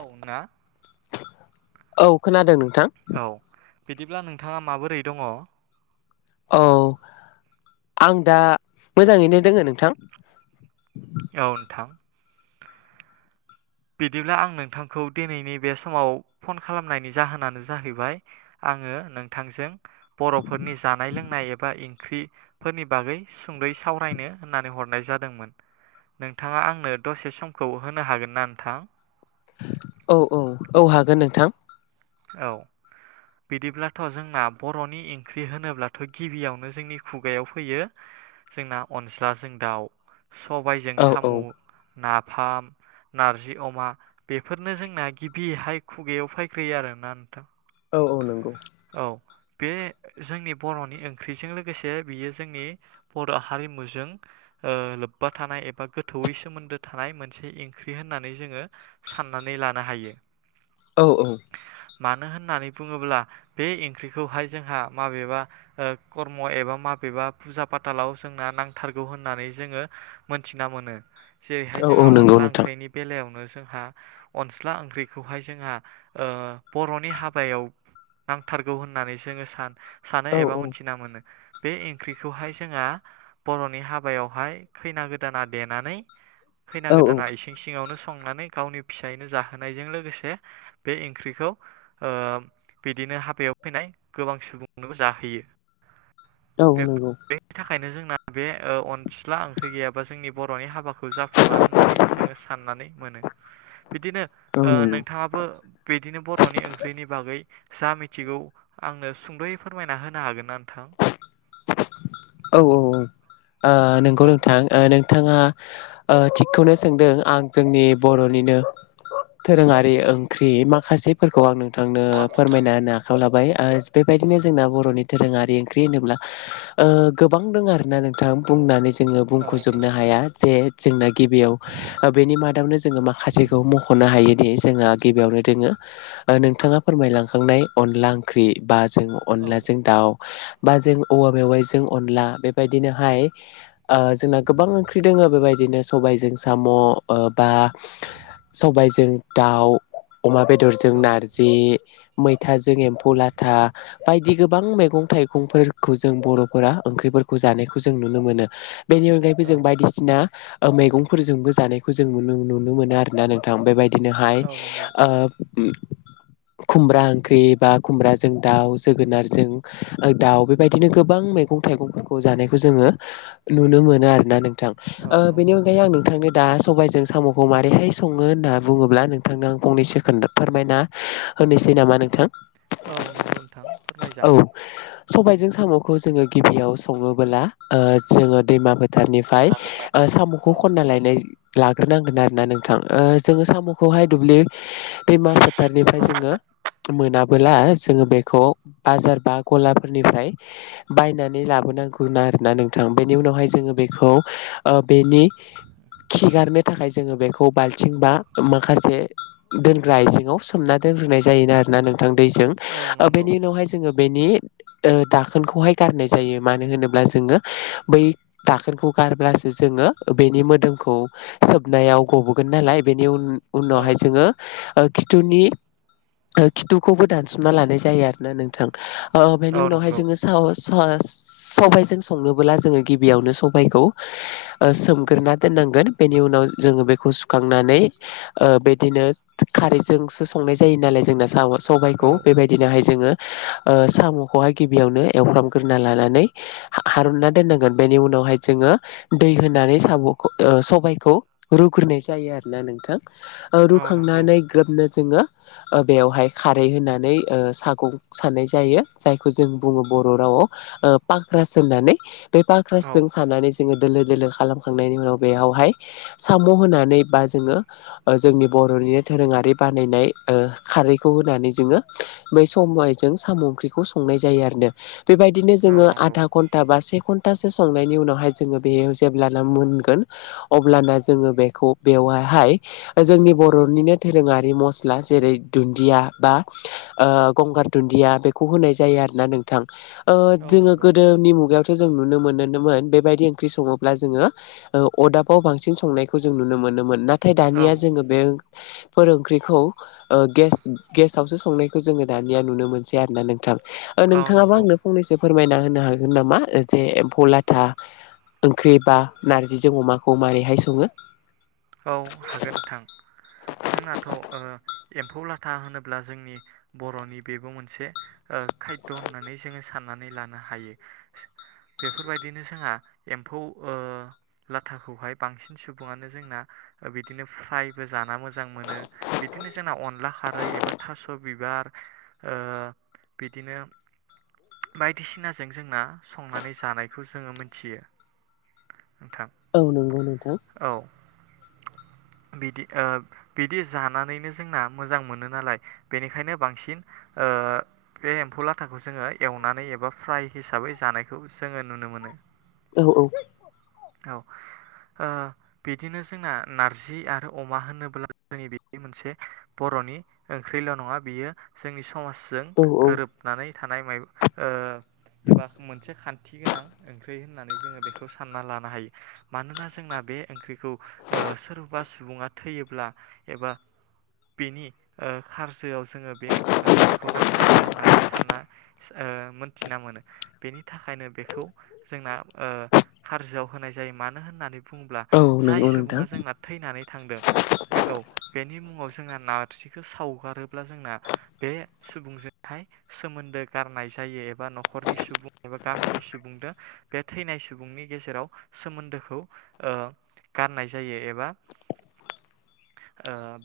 औना औ खोनादों नोंथां [unintelligible] औ बिदिब्ला नोंथांङा माबोरै दंङ? औ आं दा मोजांङैनो दोंङो नोंथां। नोंथां बिदिब्ला आं नोंथांखौ दिनैनि बे समाव फन खालामनायनि जाहोनानो जाहैबाय आं आंङो नोंथांजों बर'फोरनि जानाय लोंनाय एबा इंख्रिफोरनि बागै सुंद'यै सावरायनो होननानै हरनाय जादोंमोन। नोंथांङा आंनो दसे समखौ होनो हागोन ना नों थां? औ औ औ हागोन नोंथां औ बिदिब्लाथ' जोंना बर'नि इंख्रि होनोब्लाथ' गिबियावनो जोंनि खुगायाव फैयो जोंना अनज्लाजों दाउ सबायजों औ औ साम' नाफाम नारजि अमा बेफोरनो जोंना गिबिहाय खुगायाव फै ग्रोयो आरोना नोंथां? औ औ नंगौ औ बे जोंनि बर'नि ओंख्रिजों लोगोसे बियो जोंनि बर' हारिमुजों ओ लोब्बा थानाय एबा गोथौवै सोमोन्दो थानाय मोनसे ओंख्रि होननानै जोंङो साननानै नै लानो हायो। औ औ मानो होननानै बुंङोब्ला बे इख्रिखौहाय जोंहा माबेबा ओ कर्म' एबा माबेबा फुजा फाथालाव जोंना नांथारगौ होननानै जोंङो मोनथिना मोनो। जेरैहाय औ औ जोंहा नंगौ अनला नोंथां ओंख्रिनि बेलायावनो जोंहा अनस्ला ओंख्रिखौहाय जोंहा ओ बर'नि हाबायाव नांथारगौ होननानै जोंङो सा-सानो औ एबा औ मिथिना मोनो। बे इख्रिखौहाय जोंहा बर'नि हाबायावहाय खैना गोदाना देनानै खैना औ औ गोदाना इसिं सिंङावनो संनानै गावनि फिसाइनो जाहोनायजों लोगोसे बे इख्रिखौ ओ बिदिनो हाबायाव फैनाय गोबां सुबुंनोबो जाहोयो। नंगौ औ यो नंगौ बेनि थाखायनो जोंना बे ओ अनस्ला ओंख्रि गैयाबा जोंनि बर'नि हाबाखौ खौ जाफुंङा होननानै जोंङो साननानै मोनो। बिदिनो औ ओ नोंथांङाबो बिदिनो बर'नि ओंख्रिनि बागै जा मिथिगौ आंनो सुंद'यै फोरमायना होनो हागोन ना नोंथां? औ औ औ ओ नोंगौ औ नोंथां नोंथाङा ओ थिगखौनो सोंदों आं जोंनि बर'निनो दोरोंआरि ओंख्रि माखासेफोरखौ आं नों थांनो औ नोंथां फोरमायना होनो आखायाव लाबाय आ औ बेबायदिनो जोंना बर'नि दोरोंआरि ओंख्रि होनोब्ला ओ गोबां दोङो आरोना नोंथां बुंनानै जोङो औ बुंख'जोबनो हाया जे जोंना गिबियाव बेनि मादावनो जोङो माखासेखौ मख'नो हायोदि जोंहा गिबियावनो दोङो- नोंथाङा फोरमायलांखांनाय अनला ओंख्रि बा- जों अनलाजों दाउ बा जों- औवा मेवाइजों अनला बेबायदिनोहाय ओ जोंना गोबां ओंख्रि दोङो बेबायदिनो सबाय- जों साम' ओ बा सबायजों‌ दाउ। अमा बेदरजों औ नारजि। मैथाजों एम्फौ लाथा बायदि गोबां मैगं थाइगंफोर- खौ जों बर'फोरा ओंख्रिफोरखौ जानायखौ जों नुनो मोनो बेनि अनगायैबो औ जों बायदिसिना ओ मैगंफोरजोंबो जानायखौ जों नुनो मोनो आरोना नोंथां। बेबायदिनोहाय औ नंगौ ओ [inaudible] खुमब्रा ओंख्रि बा खुमब्राजों दाउ जोगोनारजों ओ दाउ बे बे बायदिनो गोबां मैगं थाइगंफोरखौ जानायखौ जोङो नुनो मोनो आरोना नों- थां औ ओ बे नंगौ अनगायै आं नोंथांनो- दा सबायजों साम'खौ माबारैहाय सङो होनना बुङोब्ला नोंथांनो आं फंनैसो खोनथा फोरमायना- होनोसै नामा नोंथां? औ नंगौ नोंथां औ फोरमायजागोन। सबायजों साम'खौ जोङो गिबियाव सङोबोला ओ जोङो दैमा- फोथारनिफ्राय दैमा फोथार साम'खौ औ खनना लायनाय- लाग्रोनांगोन आरो ना नोंथां। ओ जोङो साम'खौहाय दुब्लि- दैमा फोथारनिफ्राय मा जोङो फोथार मोनाब बोला जोङो बेखौ बाजार बा गलाफोरनिफ्राय बायनानै लाबोनांगौ आरोना नोंथां बेनि उनावहाय जोङो बेखौ बेनि [inaudible] खिगारनो थाखाय जोङो बेखौ बाल्थिं बा माखासे दोनग्रा आइजेङाव सोमना दोन दोननाय जायो आरो ना नोंथां दैजों। औ नंगौ बेनि उनावहाय जोङो बेनि ओ दाखोनखौहाय गारनाय जायो। मानो होनोब्ला जोङो बै दाखोनखौ गारब्लासो जोङो बेनि मोदोमखौ सोबनायाव गबोगोन नालाय बेनि उन औ उनावहाय जोङो ओ खिथुनि ओ खिथुखौबो दानसुमना लानाय जायो आरोना नोंथां। ओ बेनि औ उनावहाय नंगौ जोङो साहस सहस। सबायाइजों संनोबोला जोङो गिबियावनो सबाइखौ ओ सोमग्रोना दोननां गोन। बेनि उनाव जोङो बेखौ सुखांनानै ओ बिदिनो खारैजोंसो संनाय जायो नालाय जोंना साम औ सबायखौ। बेबादिनोहाय जोङो ओ साम'खौ हाय गिबियावनो एवफ्रामग्रोना लानानै हा हारुनना दोननांगोन बेनि उनाव जोङो दै होनांग साम'खौ सबायखौ रुग्रोननाय जायो आरोना नोंथां ओ औ नंगौ रुखांनानै ग्रोबनो जोङो बेयावहाय खारै होनानै ओ सागं सानाय जायो। जाय- जों बुङो बर' रावाव पक्रास होननानै बे औ पक्रासजों सानानैनानै जोङो दोलो दोलो खालामखांनायनि उनाव बेयावहाय साम' होनानै बा जोङो जोंनि बर'नि नो दोरोंआरि बानायनाय ओ खारैखौ होनानै जोङो बै सबायजों साम' ओंख्रिखौ सं संनाय जायो आरो। बेबायदिनो औ जों नंगौ आदा घन्टा बा से घन्टा न्टासो संनायनि उनावहाय जोङो बेयो जेब्लाना मोनगोन अब्लाना जोङो बेखौ बेवहाय बेवहाय जोंनि बर'निनो दोरोंआरि मस्ला जेरै दुन्दिया बा ओ गंगार दुन्दिया बेखौ होनाय जायो आरोना नोंथां। ओ औ जोङो नंगौ गोदोनि मुगायाव जों नुनो मोनोमोन बेबायदि ओंख्रि सङोब्ला जोङो अरदाबाव बांसिन संनायखौ जों नुनो मोनो। मोनोमोन नाथाय औ दानिया जोङो बे फोर ओंख्रिखौ ओ गेस गेसावसो संनायखौ जोङो दानिया नुनो मोनसै आरोना नोंथां। औ नोंथाङाबो नंगौ आंनो फंनैसो फोरमायना होनो हागोन नामा जे एम्फौ लाथा। ओंख्रि बा नारजिजों अमाखौ मारैहाय सङो। औ हागोन नोंथां। जोंनाथ एम्फौ लाथा होनोब्ला जोंनि बर'नि बेबो मोनसे खायद होननानै जोङो साननानै लानो हायो। बेफोरबायदिनो जोंहा एम्फौ लाथाखौहाय बांसिन सुबुङानो जोंना बिदिनो फ्रायबो जाना मोजां मोजां मोनो बिदिनो जोंना अनला खारै एबा थास' बिबार। ओ बिदिनो। बायदिसिनाजों जोंना संनानै जानायखौ जोङो मोनथियो। नोंथां औ नंगौ नोंथां। औ [inaudible] बिदि बिदि जानानैनो जोंना मोजां मोनो नालाय बेनिखायनो बांसिन ओ बे एम्फौ लाथाखौ जोङो एवनानै एबा फ्राय हिसाबै जानायखौ जोङो नुनो मोनो। औ-औ औ आ बिदिनो। जोंना नारजि आरो अमा होनोब्ला जोंनि बे मोनसे बर'नि ओंख्रिल नङा। बि जोंनि समाजजों औ औ गोरोबनानै थानाय एबा मोनसे खान्थि गोनां ओंख्रि होननानै जोङो बेखौ सान्ना लानो हायो मानोना जोंना बे ओंख्रिखौ सोरबा सुबुङा थैयोब्ला एबा बेनि खारजोआव जोङो बे ओंख्रिखौ नांथारगौ होननानै सानना मोनथिना मोनो बेनि थाखायनो बेखौ जोंना खारजोआव होनाय जायो मानो होननानै बुङोब्ला औ जाय नंगौ सुबुं नोंथां सुबुङा जोंना थैनानै थांदों बे औ बेनि मुङाव जोंना नारजिखौ सावगारोब्ला जोंना बे सुबुंजोंहाय सोमोन्दो गारनाय जायो एबा न'खरनि सुबुं एबा गामिनि सुबुंजों बे थैनाय सुबुंनि गेजेराव सोमोन्दोखौ गारनाय जायो एबा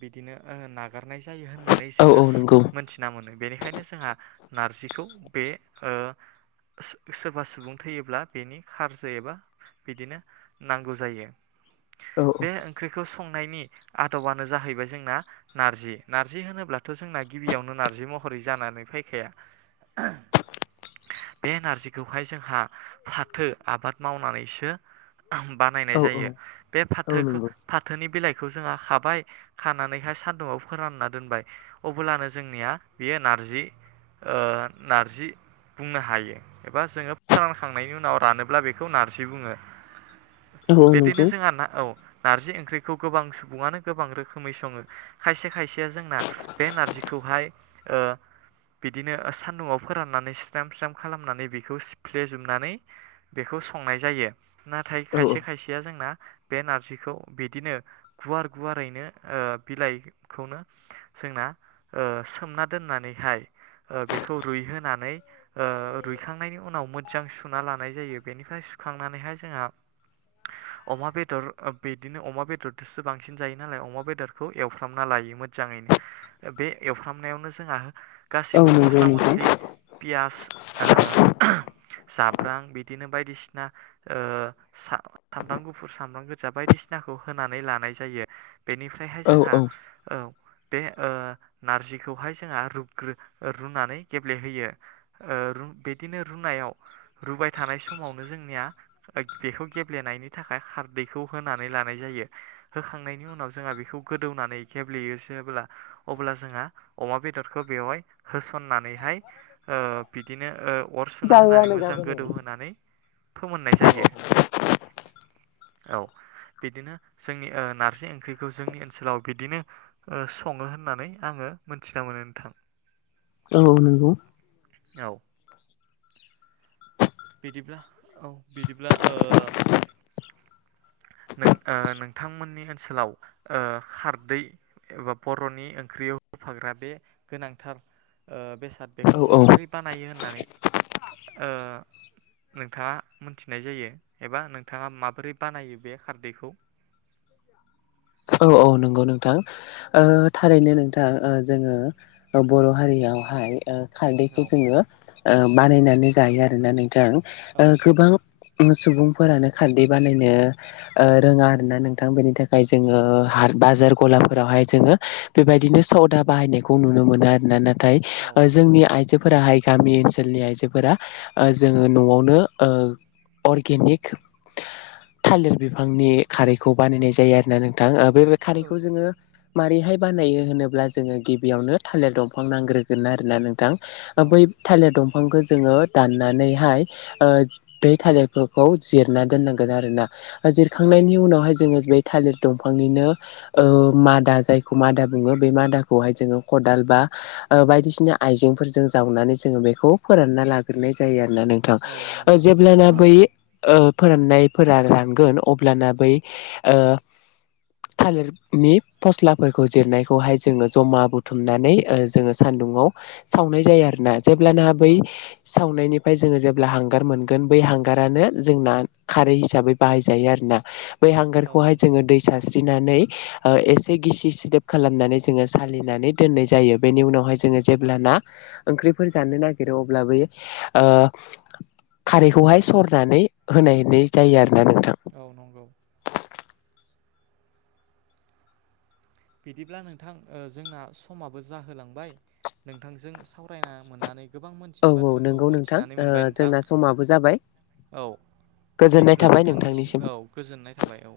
बिदिनो नागारनाय जायो होनना होननानै औ जोङो औ नंगौ मोनथिना मोनो बेनिखायनो जोंहा नारजिखौ बे सोरबा सुबुं थैयोब्ला बेनि खारजो एबा बिदिनो नांगौ जायो। औ। बे ओंख्रिखौ संनायनि आदबानो जाहैबाय जोंना नारजि नारजि होनोब्लाथ' जोंना गि गिबियावनो नारजि महरै जानानै फैखाया। बे नारजिखौहाय जोंहा फाथो आबाद मावनानैसो बानायनाय औ औ जायो। बे औ फाथोखौ नंगौ फाथोनि बिलाइखौ जोंहा खाबाय खानानैहाय सान्दुंआव फोरानना दोनबाय। अब्लानो जोंनिया बेयो नारजि नारजि बुंनो हायो एबा जोङो फोरानखांनायनि उनाव रानोब्ला बेखौ नारजि बुङो। औ बिदिनो नोंगौ जोंहा ना नारजि ओंख्रिखौ गोबां सुबुङानो गोबां रोखोमै सङो खायसे खायसेया जोंना बे नार नारजिखौहाय बिदिनो सान्दुंआव फोराननानै स्रेम स्रेम खालामनानै बेखौ सिफ्लेजोबनानै बेखौ संनाय जायो नाथाय औ खायसे खायसेया जोंना बे नारजिखौ बिदिनो गुवार गुवारैनो बिलाइखौनो जोंना सोमना दोननानैहाय बेखौ रुइहोनानै रुइखांनायनि उनाव मोजां सुना लानाय जायो बेनिफ्राय सुखांनानैहाय जोंहा अमा बेदर बिदिनो अमा बेदरजोंसो बांसिन जायो नालाय अमा बेदरखौ एवफ्रामना लायो मोजाङैनो। बे एवफ्रामनायावनो जोंहा औ गासिबो नंगौ मस्ला नोंथां मस्लि फियास ओ जाब्रां बिदिनो बायदिसिना ओ सामब्राम गुफुर सामब्राम गोजा बायदिसिनाखौ होनानै लानाय जायो बेनिफ्रायहाय औ जोंहा औ औ बे ओ नारजिखौहाय जोंहा रुग्रो रुनानै गेब्लेहोयो। ओ रु बिदिनो रुनायाव रुबाय थानाय समावनो जोंनिया बेखौ गेब्लेनायनि थाखाय खार दैखौ होनानै लानाय जायो होखांनायनि उनाव जोंहा बेखौ गोदौनानै गेब्लेयो एसे अब्ला अब्ला जोंहा अमा बेदरखौ बेवहाय होसननानैहाय ओ बिदिनो ओ अर सुना होनानै जाहोआनो मोजां जाबाय नै गोदौ होनोनानै फोमोननाय जायो। औ बिदिनो जोंनि ओ नारजि ओंख्रिखौ जोंनि ओनसोलाव बिदिनो सङो होननानै आङो मोनथिना मोनो नोंथां औ नंगौ। औ बिदिब्ला औ बिदिब्ला ओ नों नोंथांमोननि ओनसोलाव ओ खारदै एबा बर'नि ओंख्रियाव फाग्रा बे गोनांथार बेसाद बेखौ औ औ माबोरै बानायो होननानै ओ नोंथाङा मोनथिनाय जायो एबा नोंथाङा माबोरै बानायो बे खारदैखौ [unintelligible] औ औ नंगौ नोंथां ओ थारैनो नोंथां ओ जोङो बर' हारिया नावहाय ओ खारदैखौ औ जोङो ओ बानायनानै जायो आरोना नोंथां ओ औ गोबां सुबुंफोरानो खारदै बानायनो रोङा आरो ना नोंथां बेनि थाखाय जोङो औ हार बाजार गलाफोरावहाय जोङो बेबायदिनो सदा बाहायनायखौ नुनो मोनो आरो ना थाय औ जोंनि आइजो फोराहाय गामि ओनसोलनि आइजोफोरा ओ जोङो न'आवनो ओ अर्गेनिक थालिर बिफांनि खारैखौ बानायनाय जायो आरो ना नोंथां बे खारैखौ औ जोङो माबोरैहाय बानायो होनोब्ला जोङो गिबियावनो थालिर दंफां नांग्रोगोन आरोना नोंथां बै थालिर दं बिफांखौ जोङो दाननानैहाय ओ बै थालिरफोरखौ जिरना दोननांगोन आरोना औ जिरखांनायनि नंगौ उनावहाय जोङो बे थालिर दंफांनिनो ओ मादा जायखौ मादा बुङो बे मादाखौहाय जोङो खदाल बा ओ बायदिसिना आइजेंफोरजों जावनानै जोङो बेखौ फोरानना लाग्रोनाय जायो आरो ना नोंथां औ नंगौ जेब्लाना बै ओ फोराननायफोरा रानगोन अब्लाना बै ओ [unintelligible] थालिरनि फस्लाफोरखौ जिरनायखौहाय जोङो जमा बुथुमनानै जोङो ओ सान्दुङाव औ सावनाय जायो आरो ना जेब्लाना औ बै सावनायनि फाय जोङो जेब्ला हांगार मोनगोन बै हांगारानो जोंना खारै हिसाबै बाहायजायो आरोना बै हांगारखौहाय नंगौ जोङो दै सारस्रिनानै एसे गिसि सिदोब खालामनानै जोङो सालिनानै दोननाय जायो बेनि उनावहाय जोङो जेब्लानो ना ओंख्रिफोर जानो नागिरो अब्ला बै ओ खारैखौहाय सरनानै होनायनाय जायो आरो औ नंगौ। बिदिब्ला नोंथां जोंना समाबो जाहोलांबाय नोंथांजों सावरायना मोननानै गोबां औ मोनथियै औ बाथ्राखौ नंगौ नोंथां मोनथिनानै मोनबाय नोंथां जोंना समाबो जाबाय। औ गोजोननाय बिदिब्ला थाबाय नोंथांनिसिम औ गोजोननाय थाबाय औ।